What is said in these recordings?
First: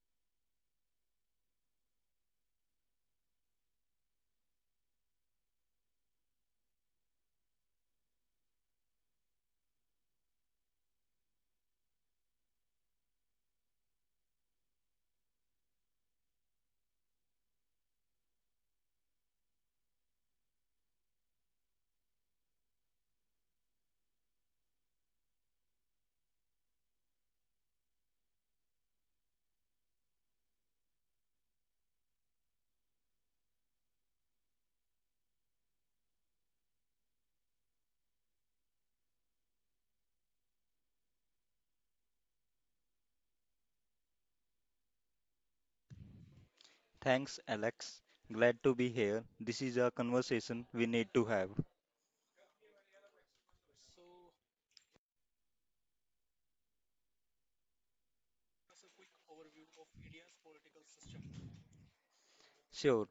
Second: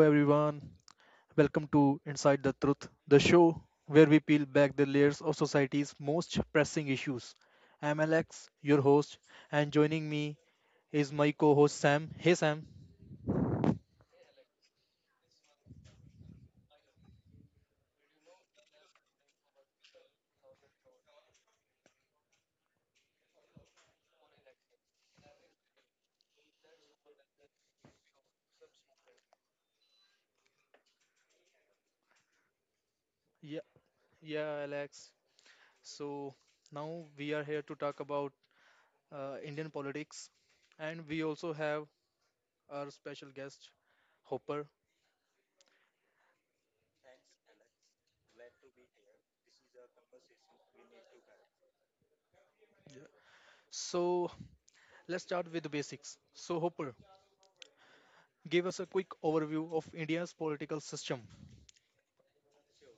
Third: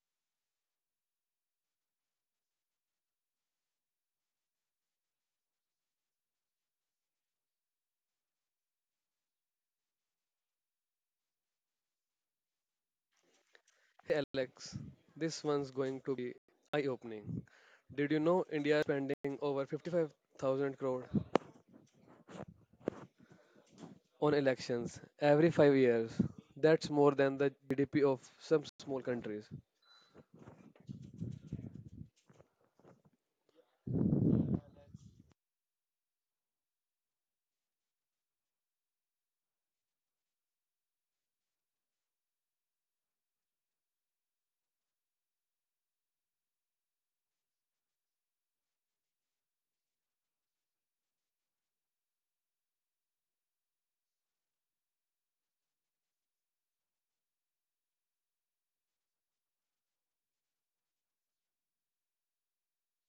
everyone. Welcome to Inside the Truth, the show where we peel back the layers of society's most pressing issues. I'm Alex, your host, and joining me is my co host Sam. Hey, Sam. Hey, Alex, this one's going to be eye opening. Did you know India is spending over 55,000 crore on elections every 5 years? That's more than the GDP of some small countries. Yeah, yeah, Alex. So now we are here to talk about Indian politics, and we also have our special guest, Hopper. Thanks, Alex. Glad to be here. This is a conversation we need to have. So let's start with the basics. So, Hopper, give us a quick overview of India's political system. Sure,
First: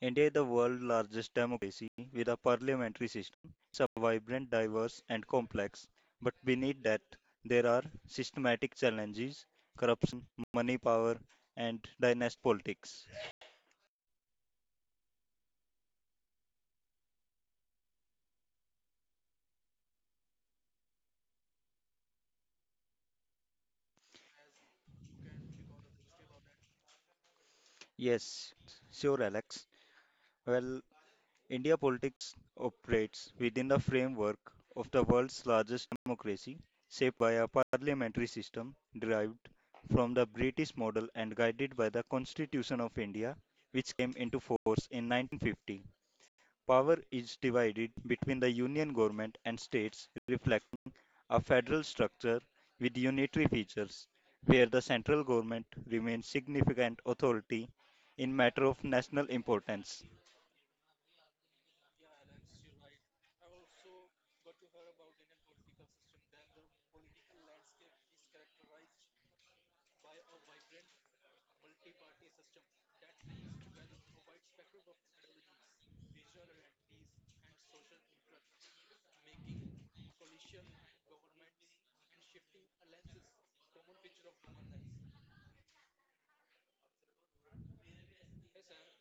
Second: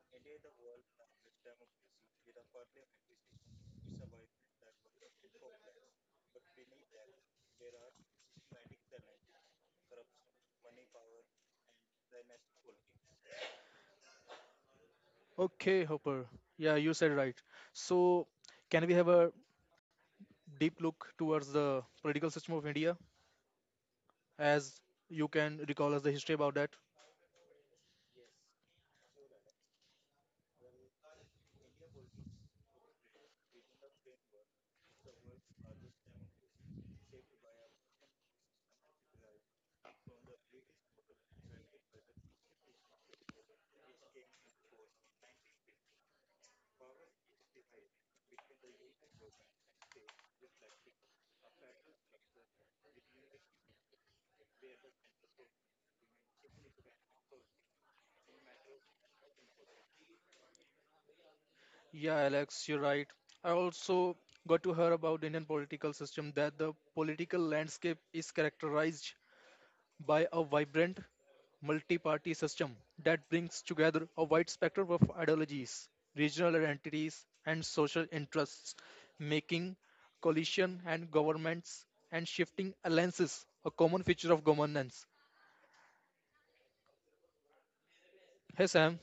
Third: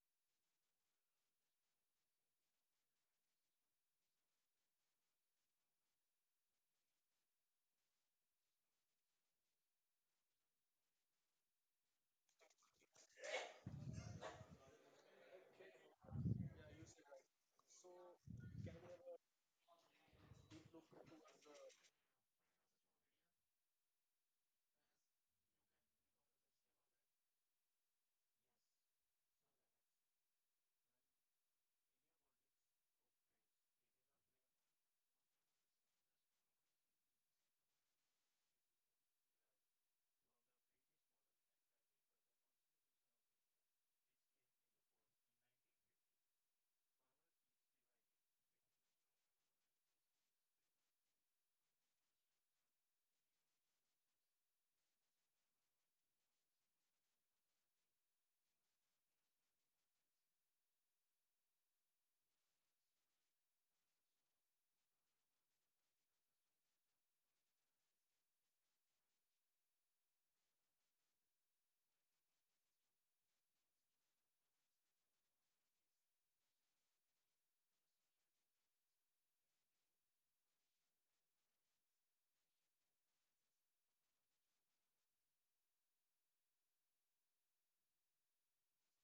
India is the world's largest democracy with a parliamentary system. It's a vibrant, diverse, and complex. But beneath that, there are systematic challenges corruption, money power, and dynasty politics. Okay, Hopper. Yeah, you said right. So, can we have a deep look towards the political system of India as you can recall us the history about that? Yes, sure, Alex. Well, India politics operates within the framework of the world's largest democracy, shaped by a parliamentary system derived from the British model and guided by the Constitution of India, which came into force in 1950. Power is divided between the union government and states, reflecting a federal structure with unitary features, where the central government remains significant authority in matter of national importance. Yeah, Alex, you're right. I also got to hear about the Indian political system that the political landscape is characterized by a vibrant multi-party system that brings together a wide spectrum of ideologies, regional identities, and social interests, making coalition and governments and shifting alliances a common feature of governance. Hey Sam,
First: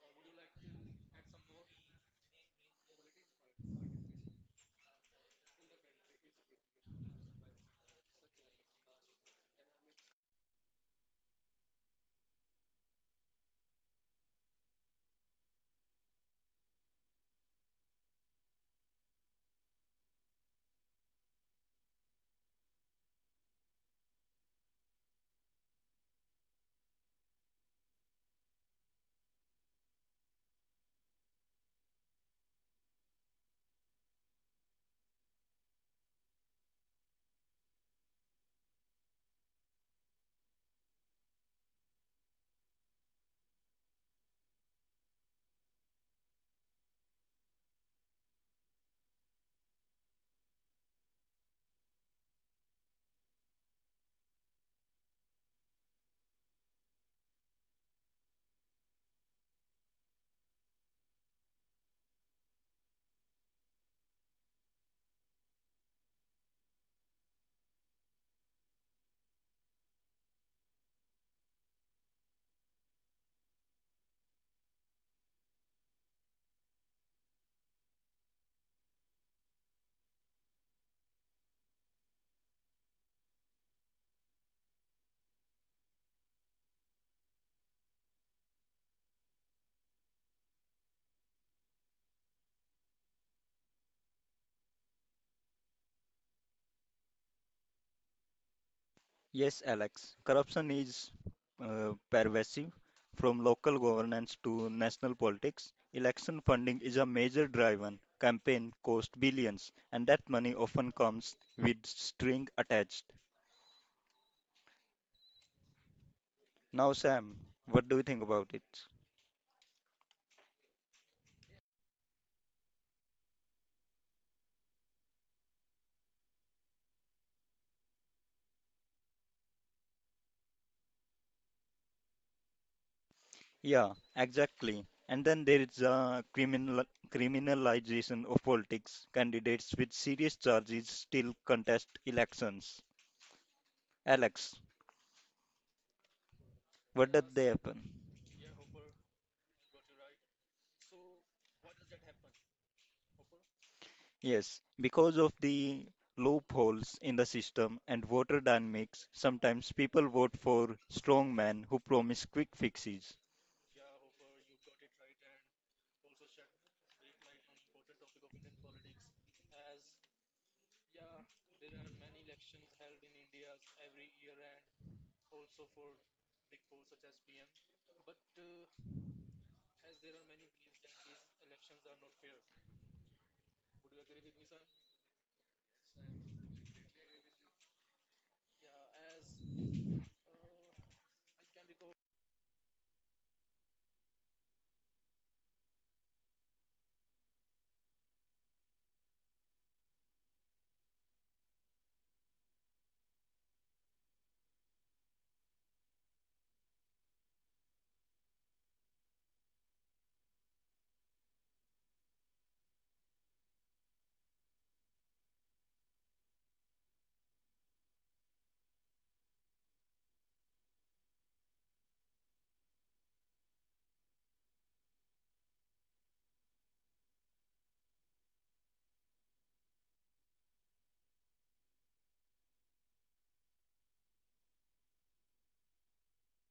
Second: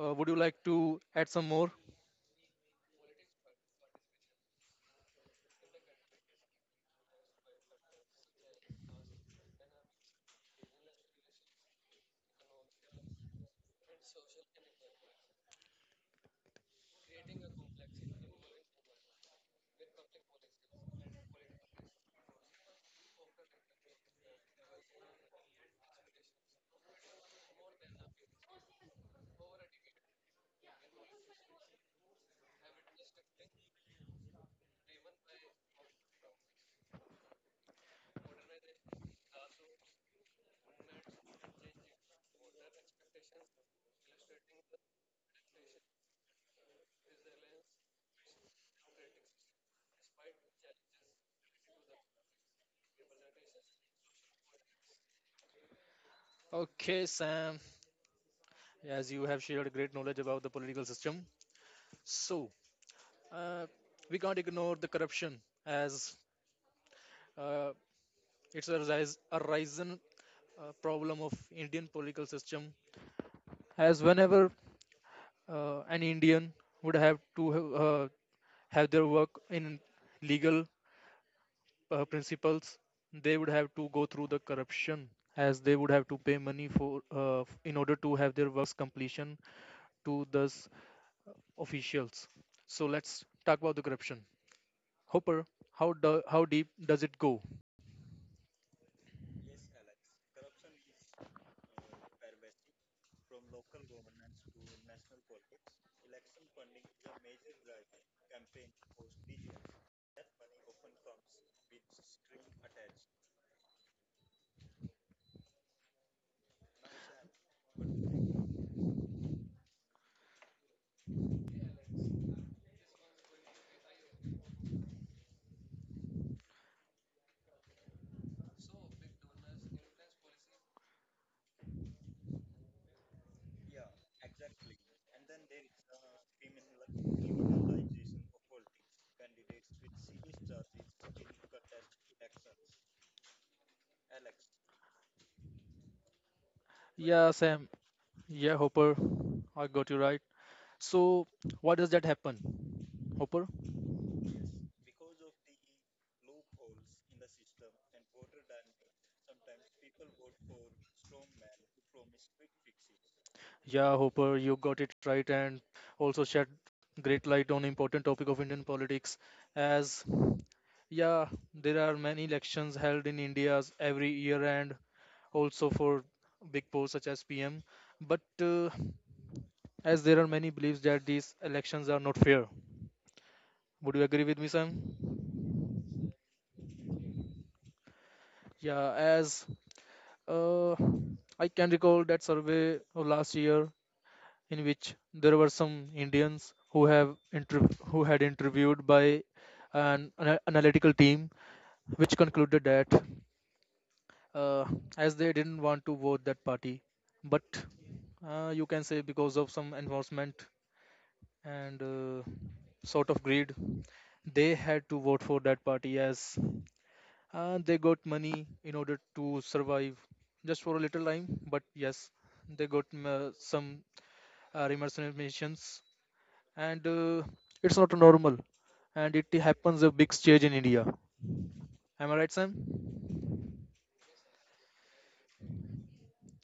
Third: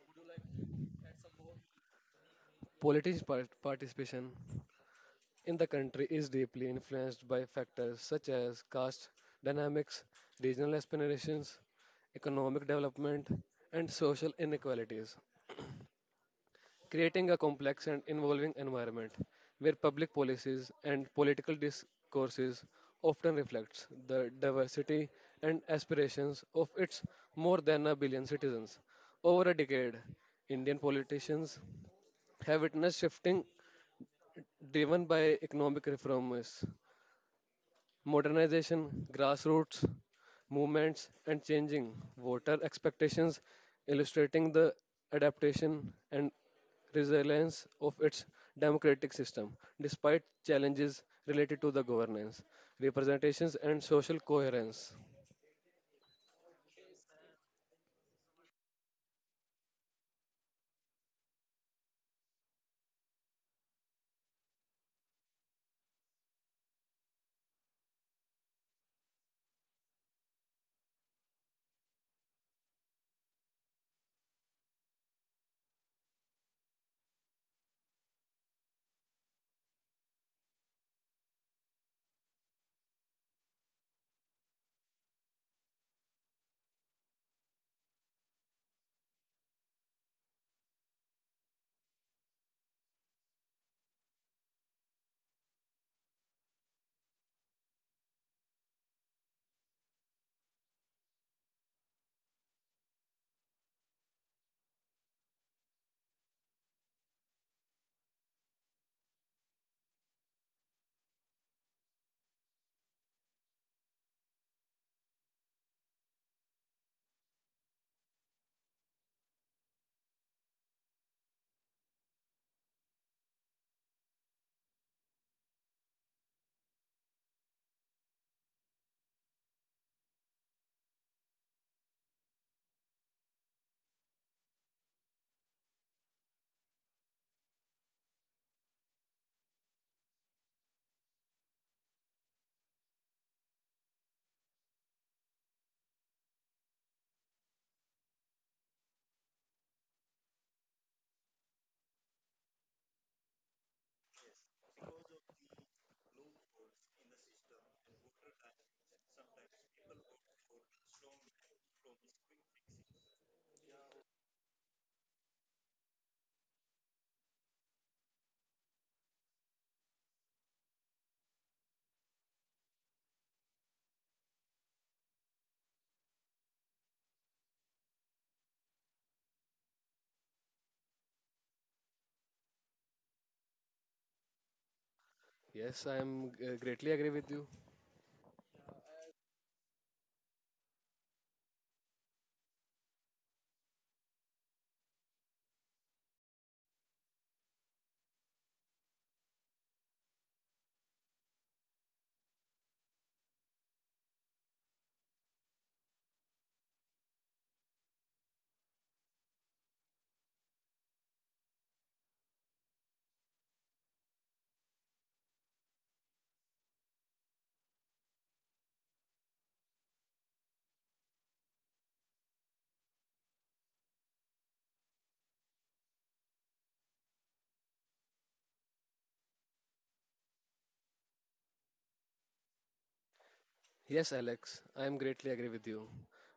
would you like to add some more? Participation in the country is deeply influenced by factors such as caste dynamics, regional aspirations, economic development, and social inequalities, creating a complex and involving environment where public policies and political discourses often reflects the diversity and aspirations of its more than a billion citizens. Over a decade, Indian politicians have witnessed shifting driven by economic reforms, modernization, grassroots movements, and changing voter expectations, illustrating the adaptation and resilience of its democratic system, despite challenges related to the governance, representations, and social coherence. Okay, Sam, as you have shared great knowledge about the political system, so uh, we can't ignore the corruption as uh, it's a, rise, a risen problem of Indian political system, as whenever an Indian would have to have their work in legal principles, they would have to go through the corruption as they would have to pay money for in order to have their works completion to those officials. So let's talk about the corruption. Hopper, how deep does it go? Yes, Alex. Corruption is pervasive from local governance to national politics. Election funding is a major driver. Campaign cost billions, and that money often comes with string attached. Now, Sam, what do you think about it? Yeah, exactly. And then there is a criminalization of politics. Candidates with serious charges still contest elections. Alex, what did they Yeah, happen? Sam. Yeah, Hopper, I got you right. So, why does that happen, Hopper? Yes, because of the loopholes in the system and voter dynamics, sometimes people vote for strong men who promise quick fixes. Yeah, Hopper, you got it right, and also shed great light on important topic of Indian politics. As yeah, there are many elections held in India every year, and also for big posts such as PM. But as there are many beliefs that these elections are not fair. Would you agree with me, Sam? Yes, I am greatly agree with you. Yeah, as Uh, I can recall that survey of last year in which there were some Indians who have who had interviewed by analytical team, which concluded that uh, as they didn't want to vote that party, but you can say because of some enforcement and sort of greed, they had to vote for that party as and they got money in order to survive just for a little time, but yes, they got some remercenations and it's not normal and it happens a big stage in India. Am I right, Sam? Yes, Alex, I am greatly agree with you.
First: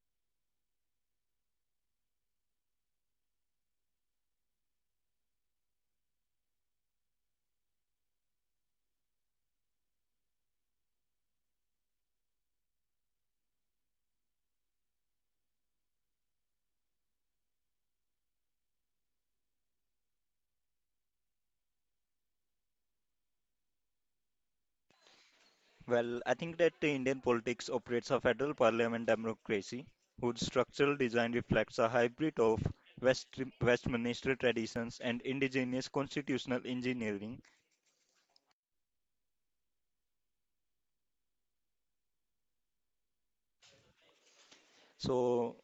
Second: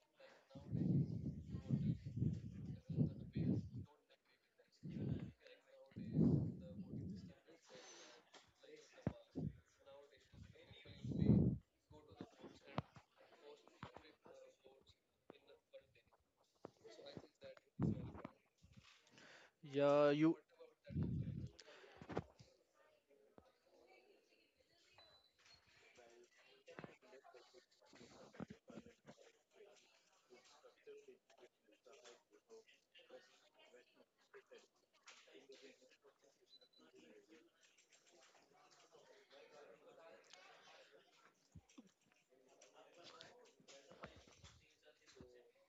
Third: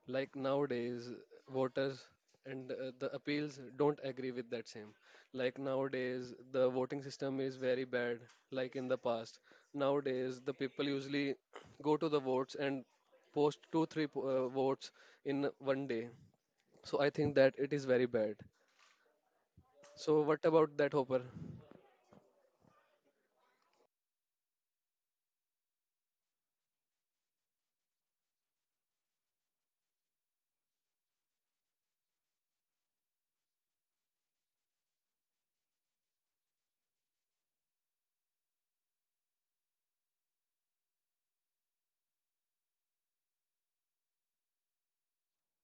Like nowadays, voters and the appeals don't agree with that same. Like nowadays, the voting system is very bad, like in the past. Nowadays, the people usually go to the votes and post two, three votes in one day. So I think that it is very bad. yeah So you what about that, Hopper? Well, I think that the Indian politics operates a federal parliament democracy whose structural design reflects a hybrid of West, Westminster traditions and indigenous constitutional engineering. So,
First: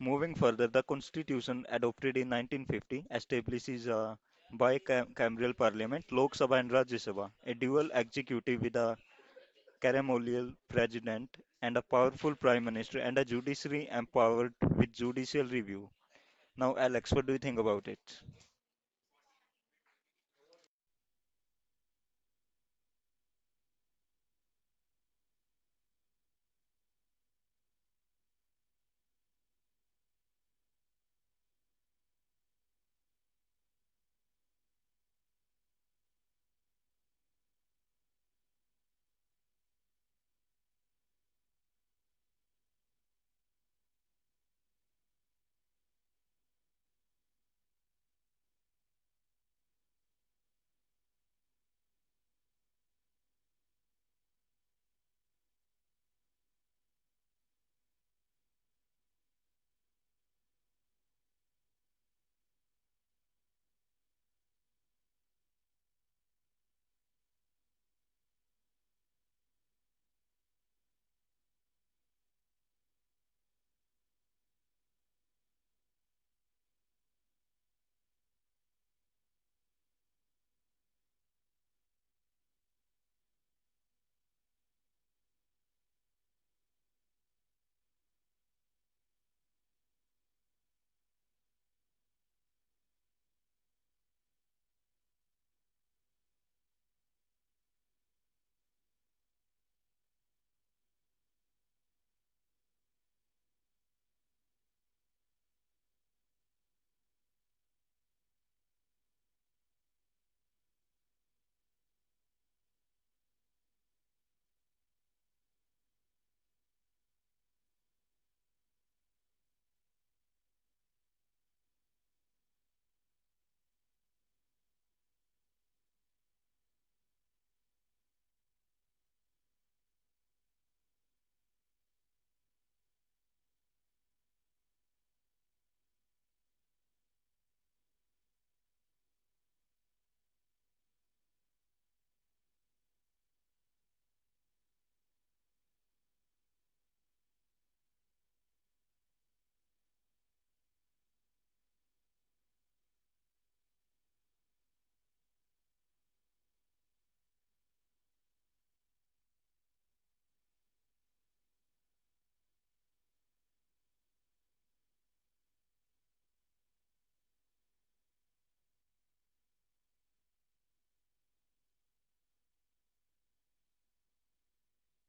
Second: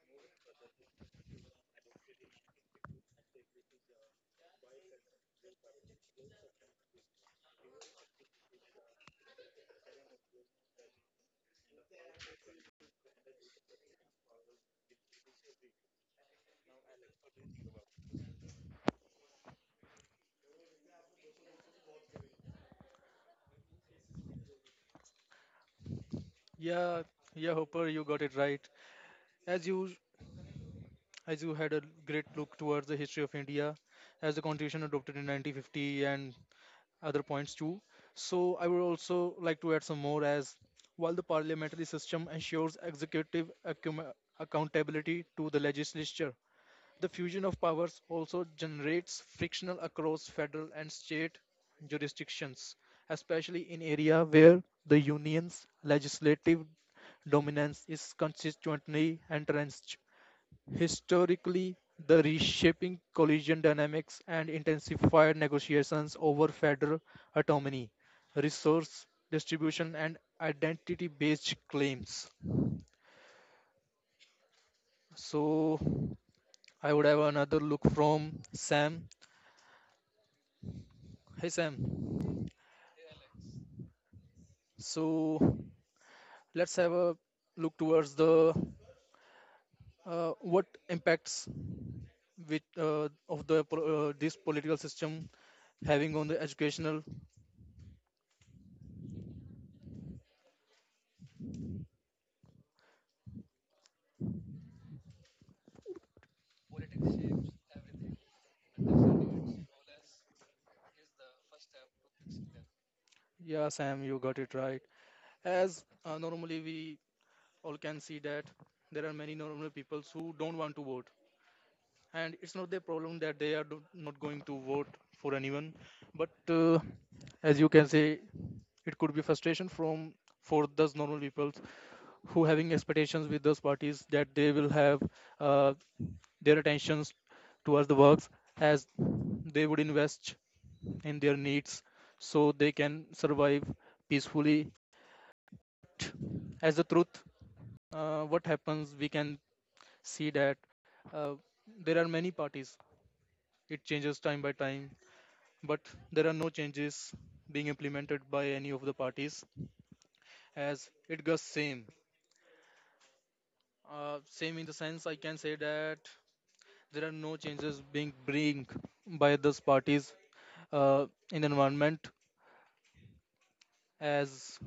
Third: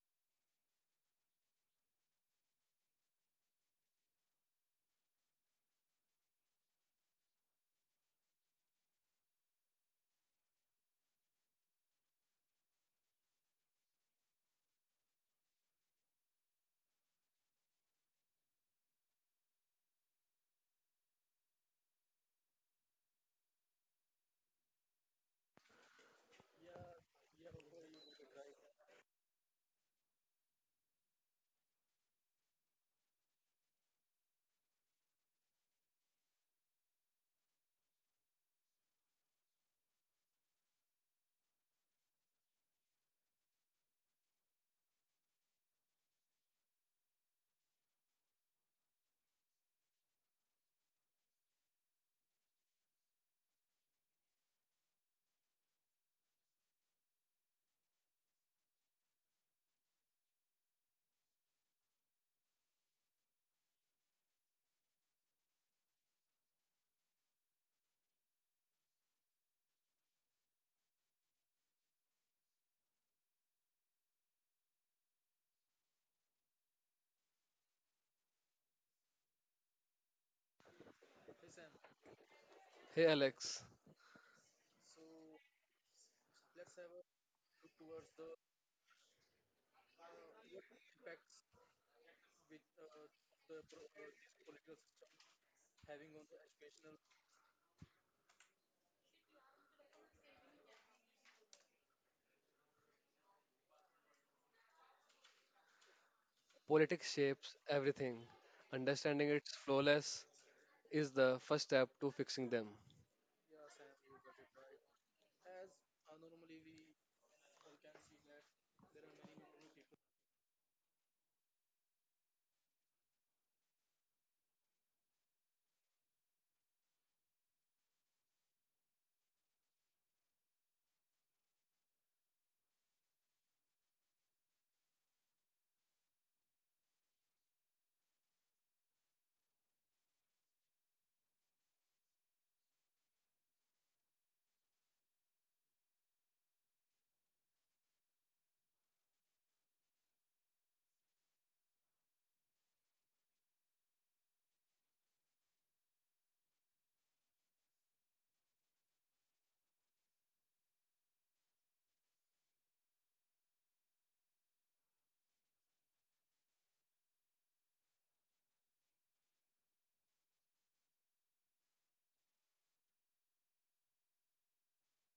moving further, the constitution adopted in 1950 establishes a bicameral parliament, Lok Sabha and Rajya Sabha, a dual executive with a ceremonial president and a powerful prime minister and a judiciary empowered with judicial review. Now, Alex, what do you think about it? yeah, yeah, Hopper, you got it right. as you as you had a great look towards the history of India as the constitution adopted in 1950 and other points too. So I would also like to add some more as while the parliamentary system ensures executive accountability to the legislature, the fusion of powers also generates frictional across federal and state jurisdictions, especially in area where the union's legislative dominance is consistently entrenched. Historically, the reshaping collision dynamics and intensified negotiations over federal autonomy, resource distribution, and identity based claims. So, I would have another look from Sam. Hey, Sam. Hey, Alex, So, let's have a look towards the what impacts which of the this political system having on the educational. politics shapes everything. Understanding its flawless is the first step to fixing them. Yeah, Sam, you got it right. As normally we all can see that there are many normal people who don't want to vote, and it's not their problem that they are not going to vote for anyone. But as you can say, it could be frustration from for those normal people who having expectations with those parties that they will have uh, their attentions towards the works as they would invest in their needs so they can survive peacefully it as the truth, what happens, we can see that uh, there are many parties. It changes time by time, but there are no changes being implemented by any of the parties as it goes same. Same in the sense I can say that there are no changes being bring by those parties uh, in environment as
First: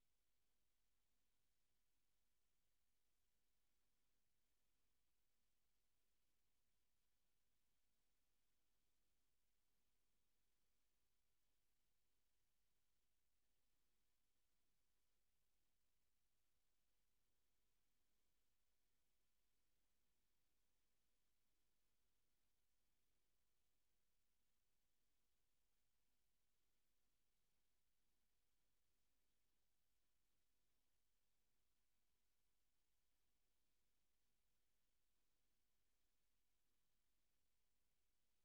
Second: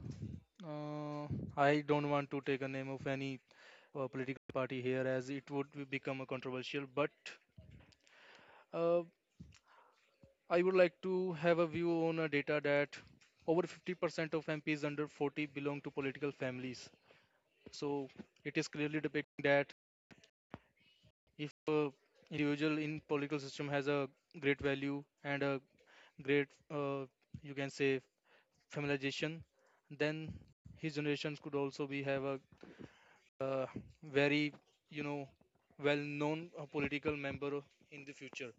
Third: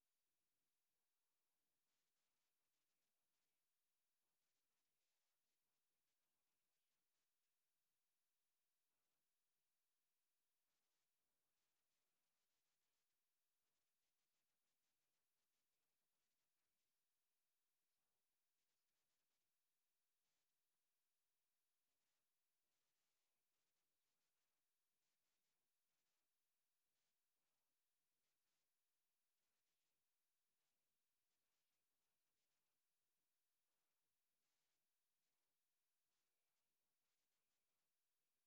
uh, I don't want to take a name of any political party here as it would become a controversial. But Uh, I would like to have a view on a data that over 50% of MPs under 40 belong to political families. So it is clearly depicting that if a individual in political system has a great value and a great, you can say, familiarization, then his generations could also be have a uh, very, you know, well-known political member in the future.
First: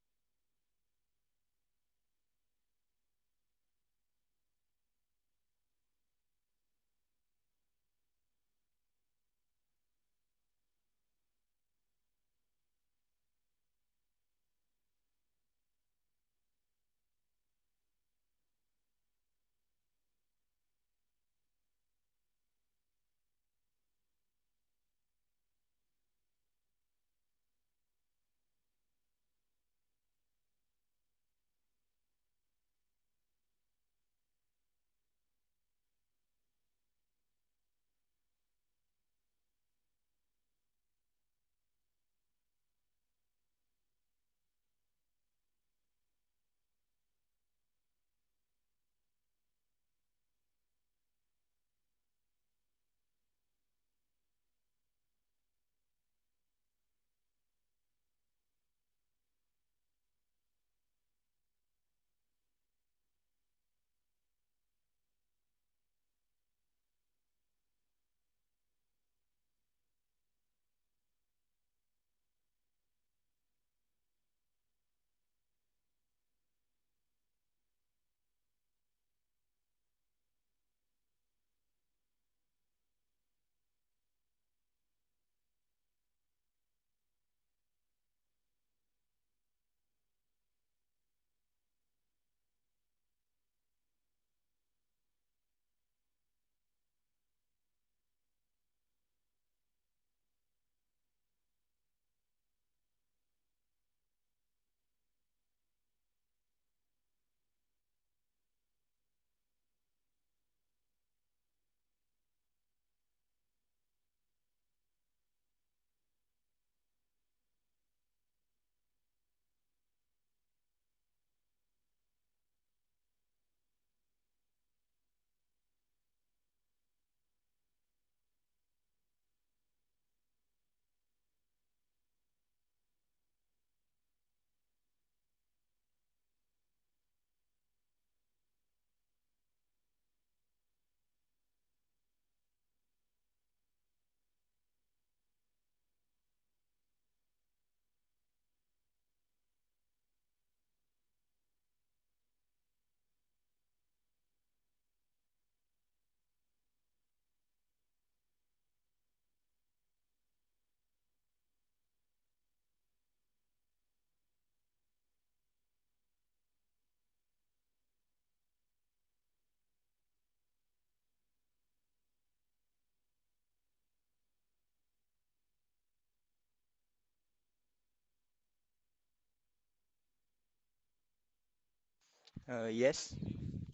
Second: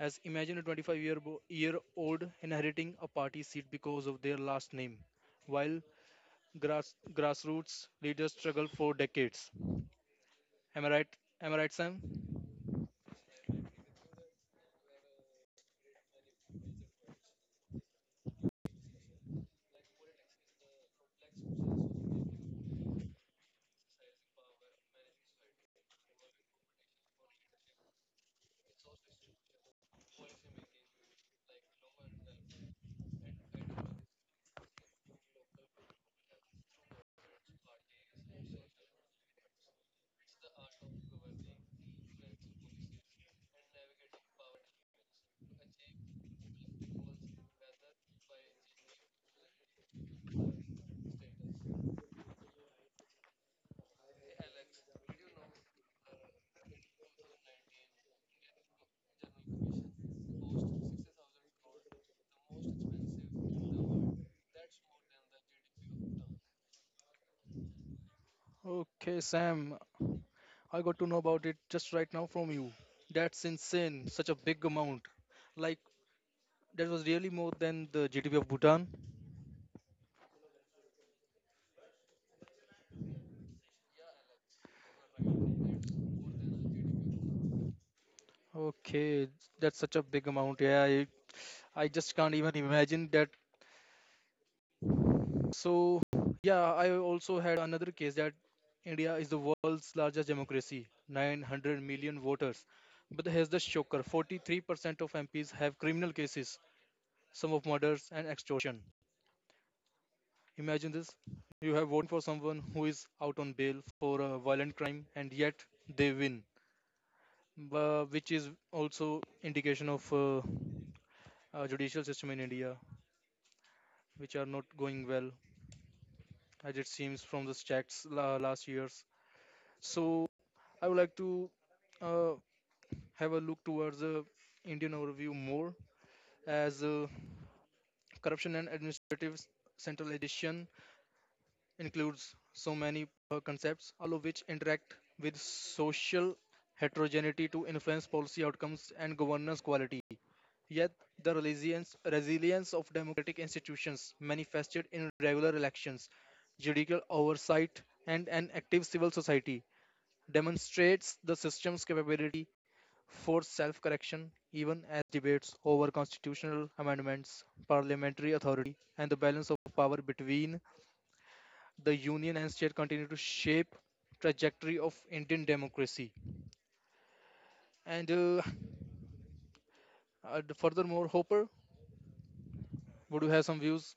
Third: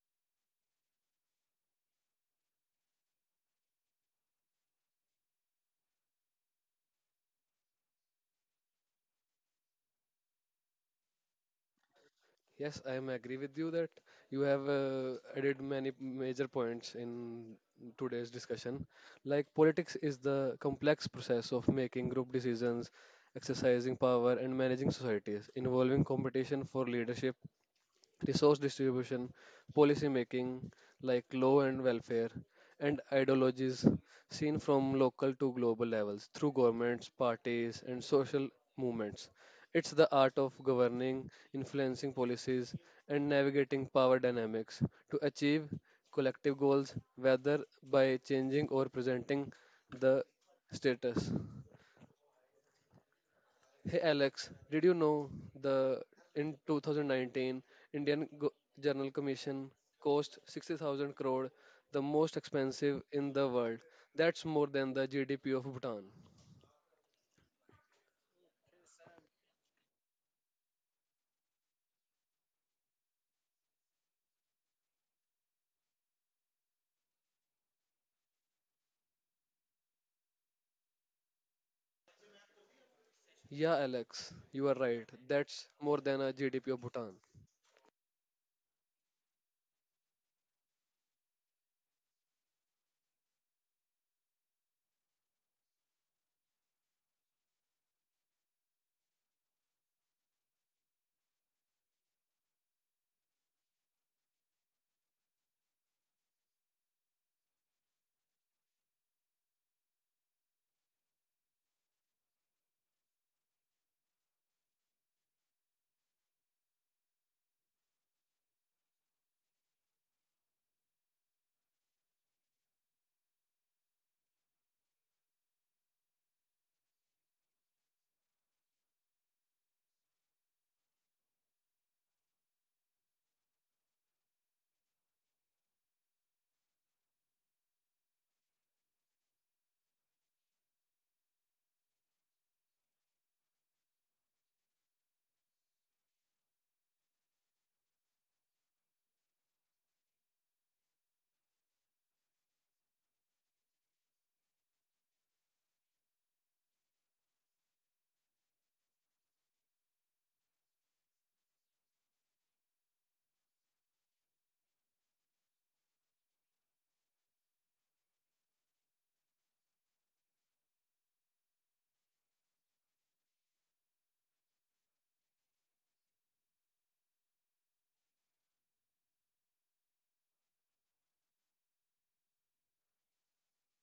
As imagine a 25 year old inheriting a party seat because of their last name, while grassroots leaders struggle for decades. Am I right? Am I right, Sam? Yes, I am agree with you that you have added many major points in today's discussion. Like politics is the complex process of making group decisions, exercising power, and managing societies, involving competition for leadership, resource distribution, policy making like law and welfare, and ideologies seen from local to global levels through governments, parties, and social movements. It's the art of governing, influencing policies, and navigating power dynamics to achieve collective goals, whether by changing or presenting the status. Hey Alex, did you know the in 2019 Indian Go- Journal Commission cost 60,000 crore, the most expensive in the world. That's more than the GDP of Bhutan. Okay, Sam, I got to know about it just right now from you. That's insane, such a big amount. Like, that was really more than the GDP of Bhutan. Yeah, Alex, you are right. That's more than a GDP of Bhutan. Okay, that's such a big amount. Yeah, I just can't even imagine that. So, yeah, I also had another case that India is the world's largest democracy, 900 million voters. But here's the shocker, 43% of MPs have criminal cases, some of murders and extortion. Imagine this, you have voted for someone who is out on bail for a violent crime, and yet they win, which is also indication of judicial system in India, which are not going well, as it seems from the checks last years. So I would like to uh, have a look towards the Indian overview more, as corruption and administrative centralization includes so many concepts, all of which interact with social heterogeneity to influence policy outcomes and governance quality. Yet, the resilience of democratic institutions manifested in regular elections, judicial oversight, and an active civil society demonstrates the system's capability forced self-correction even as debates over constitutional amendments, parliamentary authority, and the balance of power between the union and state continue to shape trajectory of Indian democracy. And furthermore, Hopper, Uh, would you yes, have some views?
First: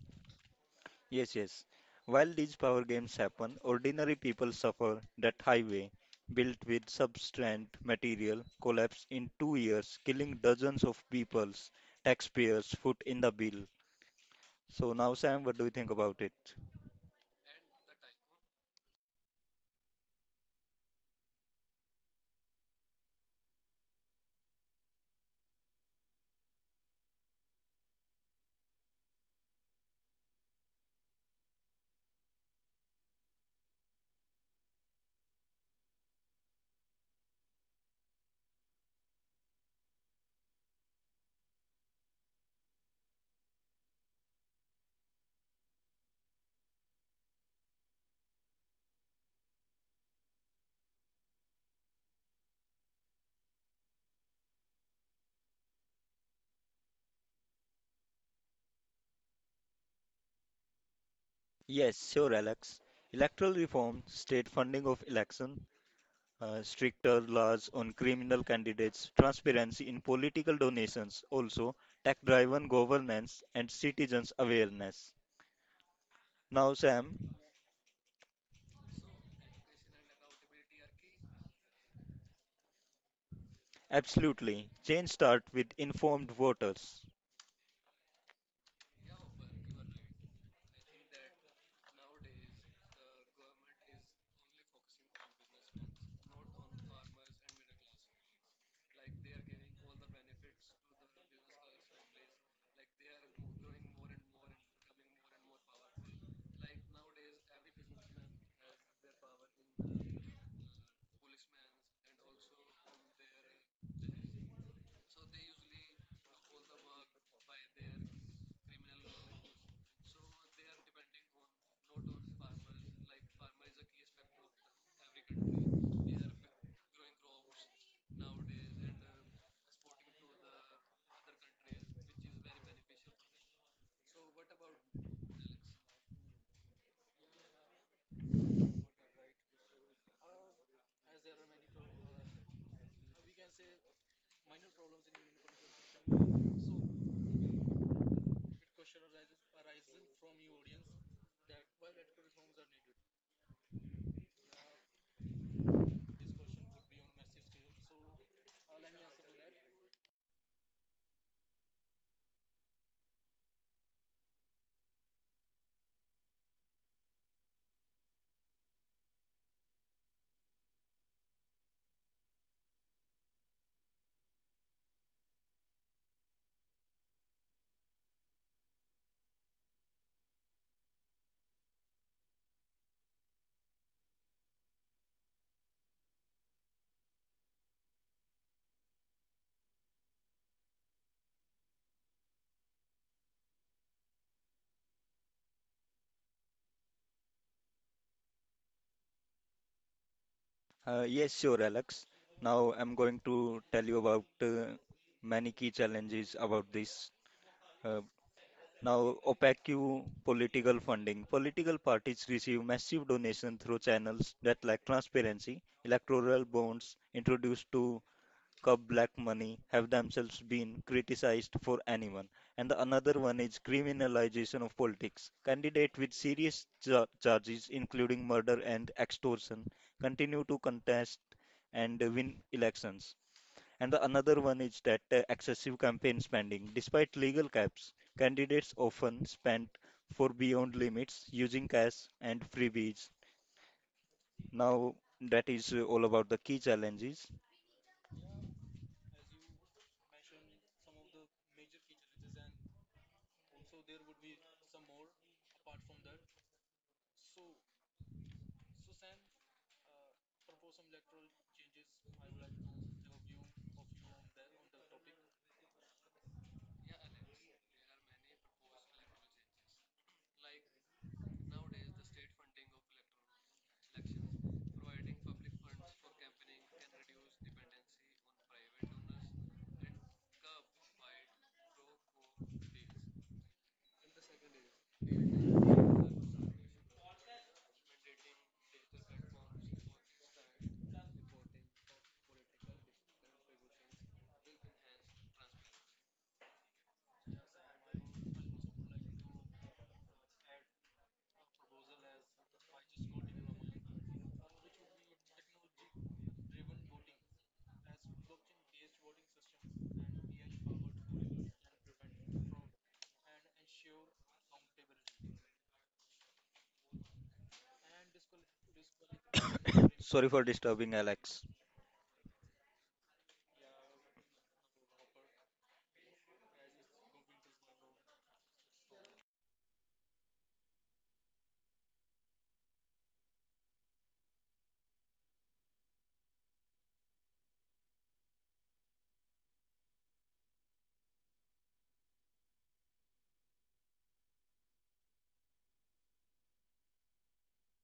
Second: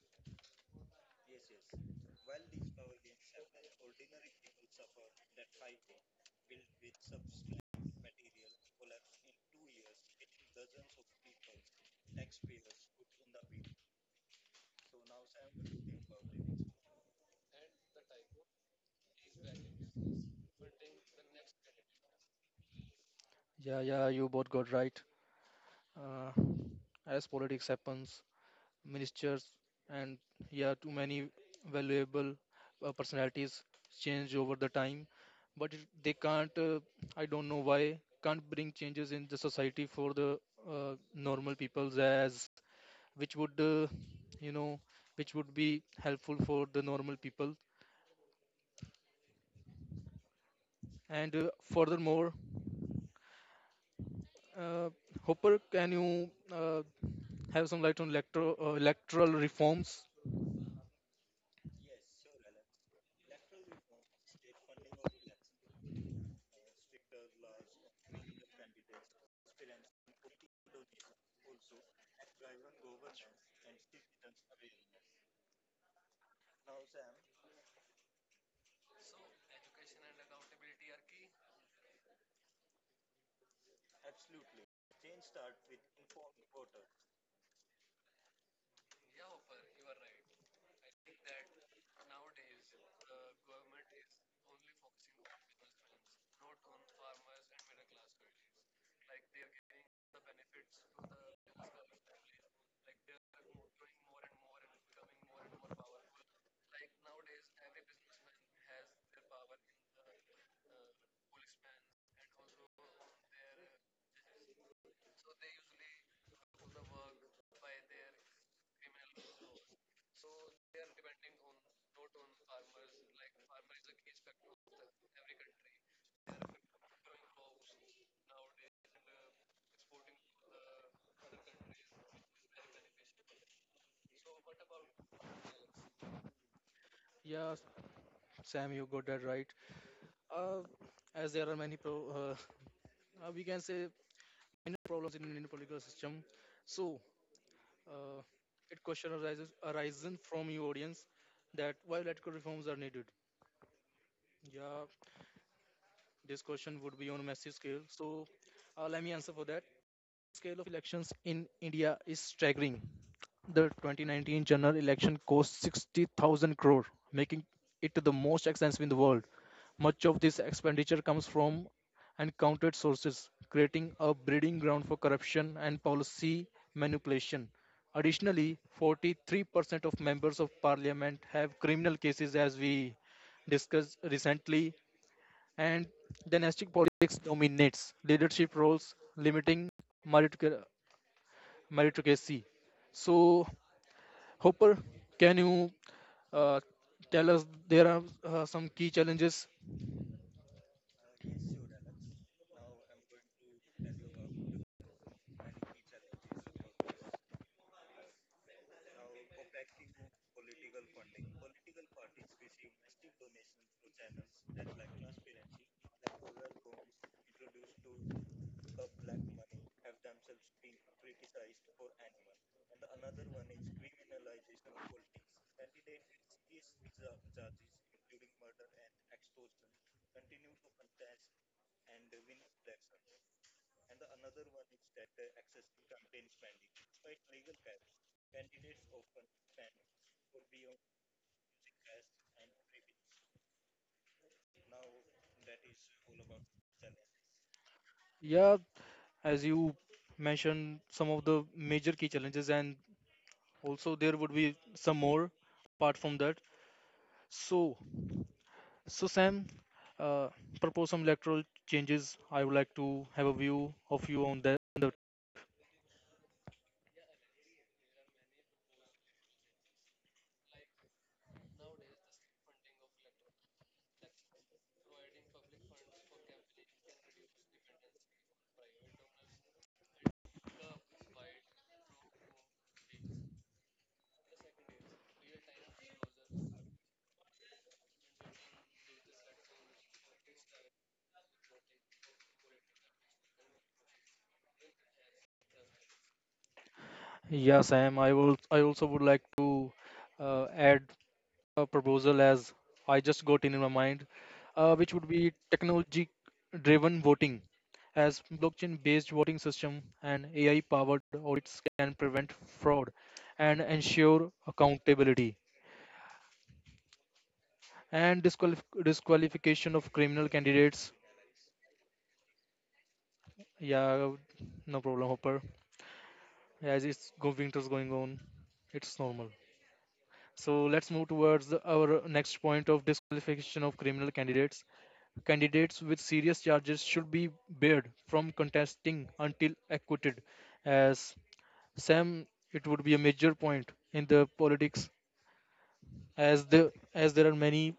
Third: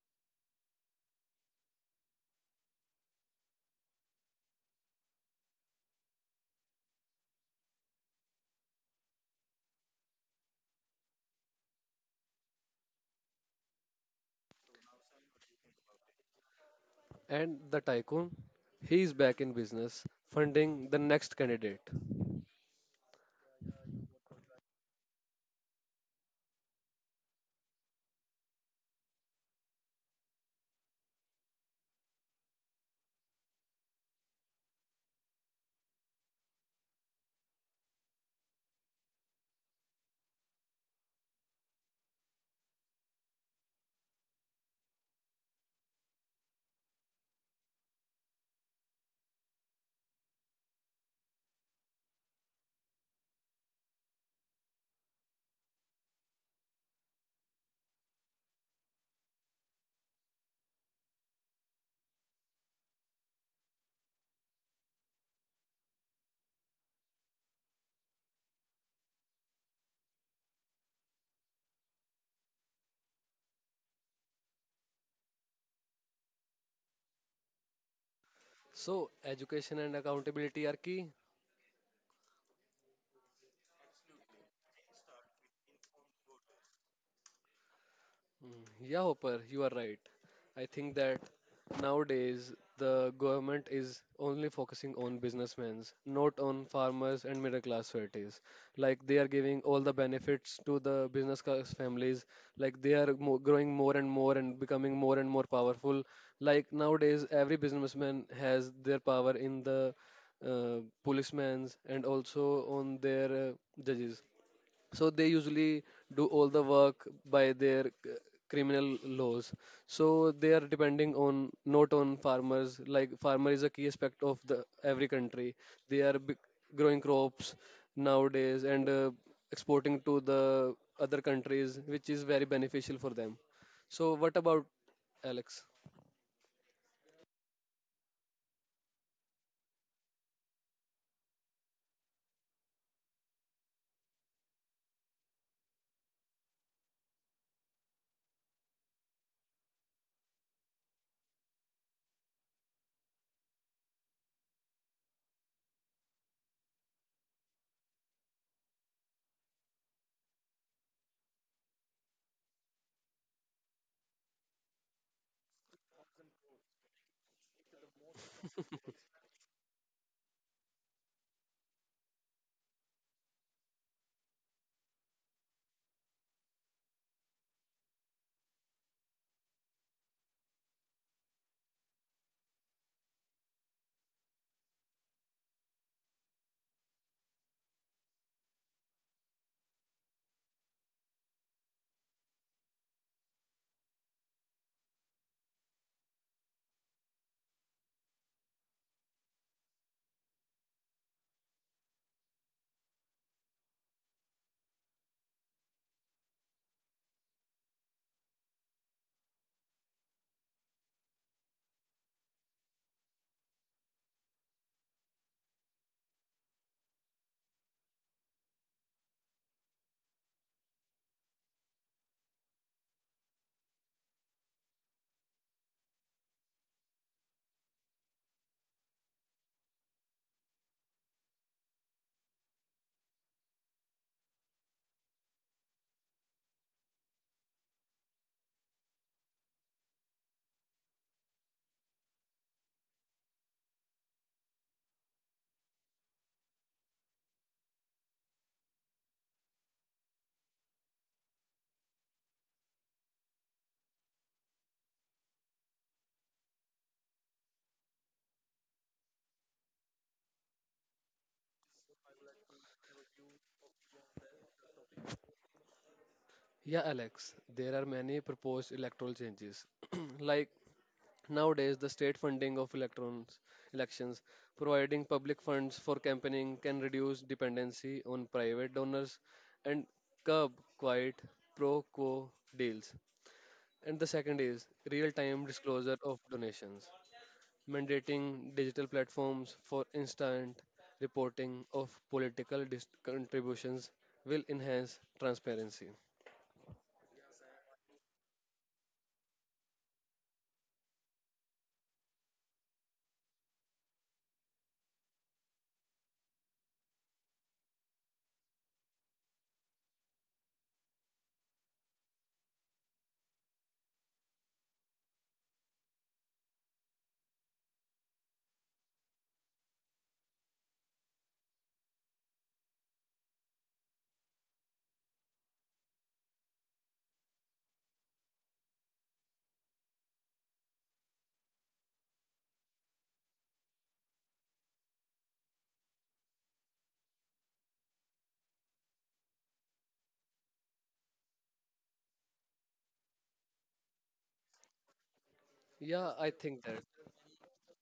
yes. While these power games happen, ordinary people suffer that highway built with substandard material collapsed in two years, killing dozens of people's taxpayers' foot in the bill. So now, Sam, what do you think about it? And the tycoon, he is back in business, funding the next candidate. Yeah, yeah, you both got right. Uh, as politics happens, ministers, and yeah, too many valuable personalities change over the time. But they can't. I don't know why can't bring changes in the society for the normal peoples as which would you know which would be helpful for the normal people. And furthermore, uh, Hopper, can you have some light on electro electoral reforms? Yes, sure, Alex. Electoral reform, state funding of election, stricter laws on criminal candidates, transparency in political donations, also tech-driven governance and citizens' awareness. Now, Sam. So education and accountability are key. Absolutely. Change start with informed voters. Yeah, Hopper, you are right. I think that nowadays the government is only focusing on businessmen, not on farmers and middle class families. Like they are giving all the benefits to the business class families. Like they are mo growing more and more and becoming more and more powerful. Like nowadays, every businessman has their power in the uh, policemen's and also on their judges, so they usually do all the work by their criminal laws, so they are depending on not on farmers, like farmer is a key aspect of the every country. They are growing crops nowadays and exporting to the other countries, which is very beneficial for them. So what about, Alex? Yeah, Sam, you got that right. Uh, as there are many uh, we can say minor problems in Indian political system. So, uh, it question arises arisen from your audience that why electoral reforms are needed. Yeah, this question would be on a massive scale. So, let me answer for that. Scale of elections in India is staggering. The 2019 general election cost 60,000 crore, making it the most expensive in the world. Much of this expenditure comes from uncounted sources, creating a breeding ground for corruption and policy manipulation. Additionally, 43% of members of parliament have criminal cases, as we discussed recently, and dynastic politics dominates leadership roles, limiting meritocra- meritocracy. So, Hopper, can you uh, tell us there are some key challenges? Yes, sure, Alex. Now I'm going to tell you about many key challenges about this. Uh, Now, opaque political funding. Political parties receive massive donation through channels that lack transparency. Electoral bonds introduced to Cup Black Money have themselves been criticized for anyone. And the another one is criminalization of politics. Candidates with serious charges, including murder and extortion, continue to contest and win elections. And the another one is that excessive campaign spending. Despite legal caps, candidates often spend for beyond limits using cash and freebies. Now, that is all about the key challenges. Yeah, as you mentioned, some of the major key challenges, and also there would be some more apart from that. So, so Sam, uh, propose some electoral changes. I would like to have a view of you on that. Yeah, Alex, there are many proposed electoral changes. Like nowadays, the state funding of electrons, elections, providing public funds for campaigning can reduce dependency on private donors and curb quiet pro quo deals. And the second is real time disclosure of donations, mandating digital platforms for instant reporting of political contributions will enhance transparency. Yeah, Sam, I also would like to add a proposal as I just got in my mind, which would be technology driven voting as blockchain based voting system and AI powered audits can prevent fraud and ensure accountability and disqualification of Sorry for criminal disturbing, candidates. Alex. Yeah, no problem, Hopper. As it's winter's going on, it's normal. So let's move towards our next point of disqualification of criminal candidates. Candidates with serious charges should be barred from contesting until acquitted. As Sam, it would be a major point in the politics, Yeah, I as think that. There are many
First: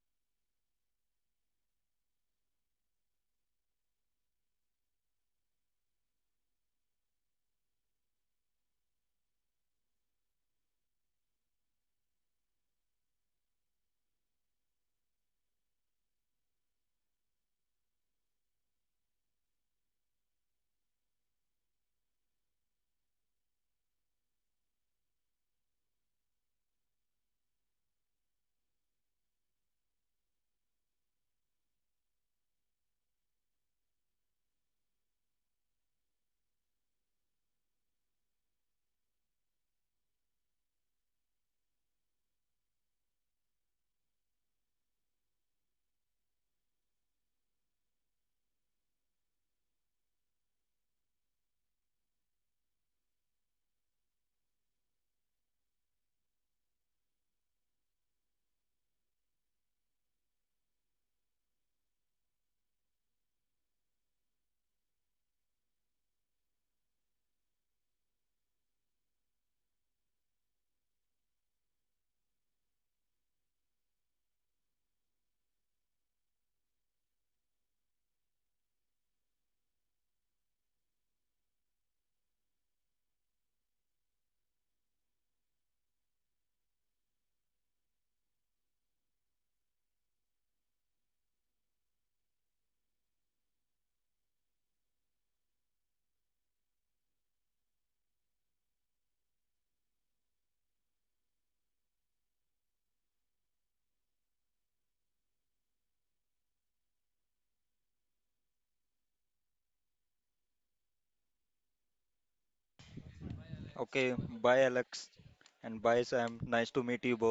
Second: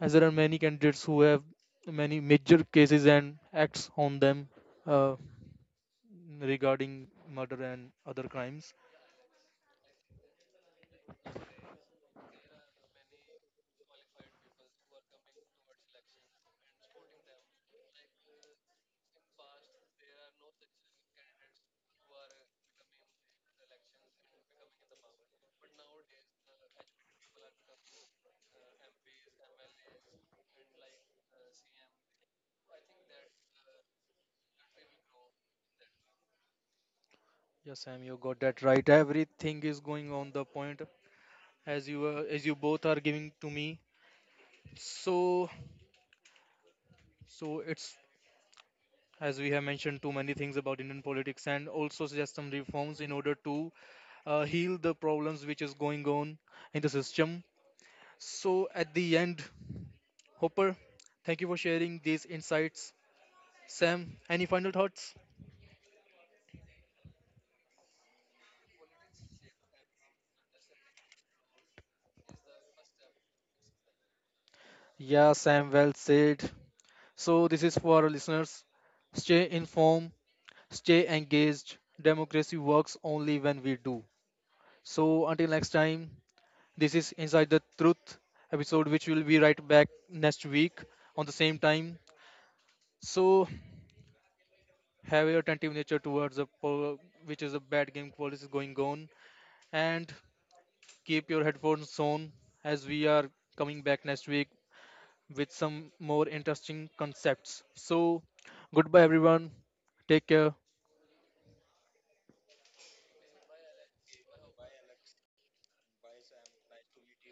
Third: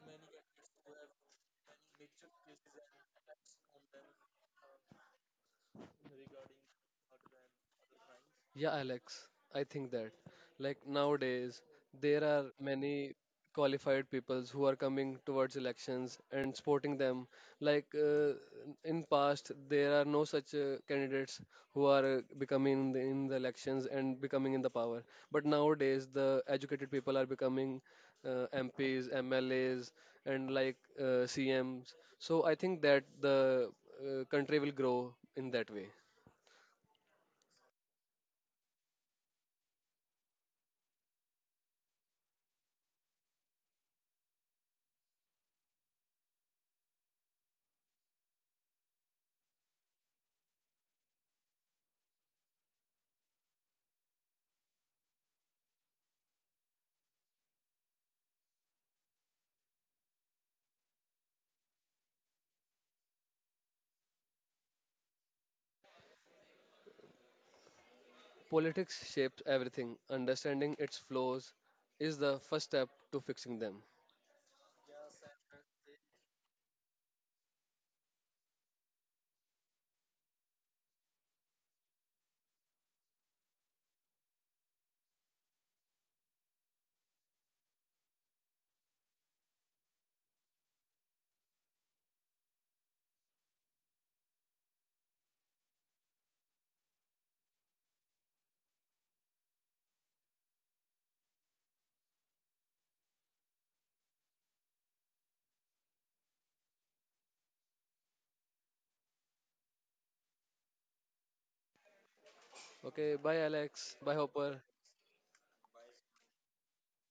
as there are many candidates who have many major cases and acts on them uh, regarding murder and other crimes. Yeah, Alex, I think that like nowadays there are many qualified peoples who are coming towards elections and supporting them. Like in past, there are no such candidates who are becoming in the elections and becoming in the power. But nowadays, the educated people are becoming MPs, MLAs, and like CMs. So I think that the country will grow in that way. Yes, Sam, you got that right. Everything is going on the point, as you both are giving to me. So it's as we have mentioned too many things about Indian politics and also suggest some reforms in order to heal the problems which is going on in the system. So at the end, Hopper, thank you for sharing these insights. Sam, any final thoughts? Politics shapes everything. Understanding its flaws is the first step to fixing them. Yeah, Sam, well said. So this is for our listeners. Stay informed, stay engaged. Democracy works only when we do. So until next time, this is Inside the Truth episode, which will be right back next week on the same time. So have your attentive nature towards the which is a bad game policy going on, and keep your headphones on as we are coming back next week with some more interesting concepts. So goodbye everyone. Take care. Okay, bye Alex, Okay, bye bye Hopper. Alex and bye Sam. Nice to meet you both.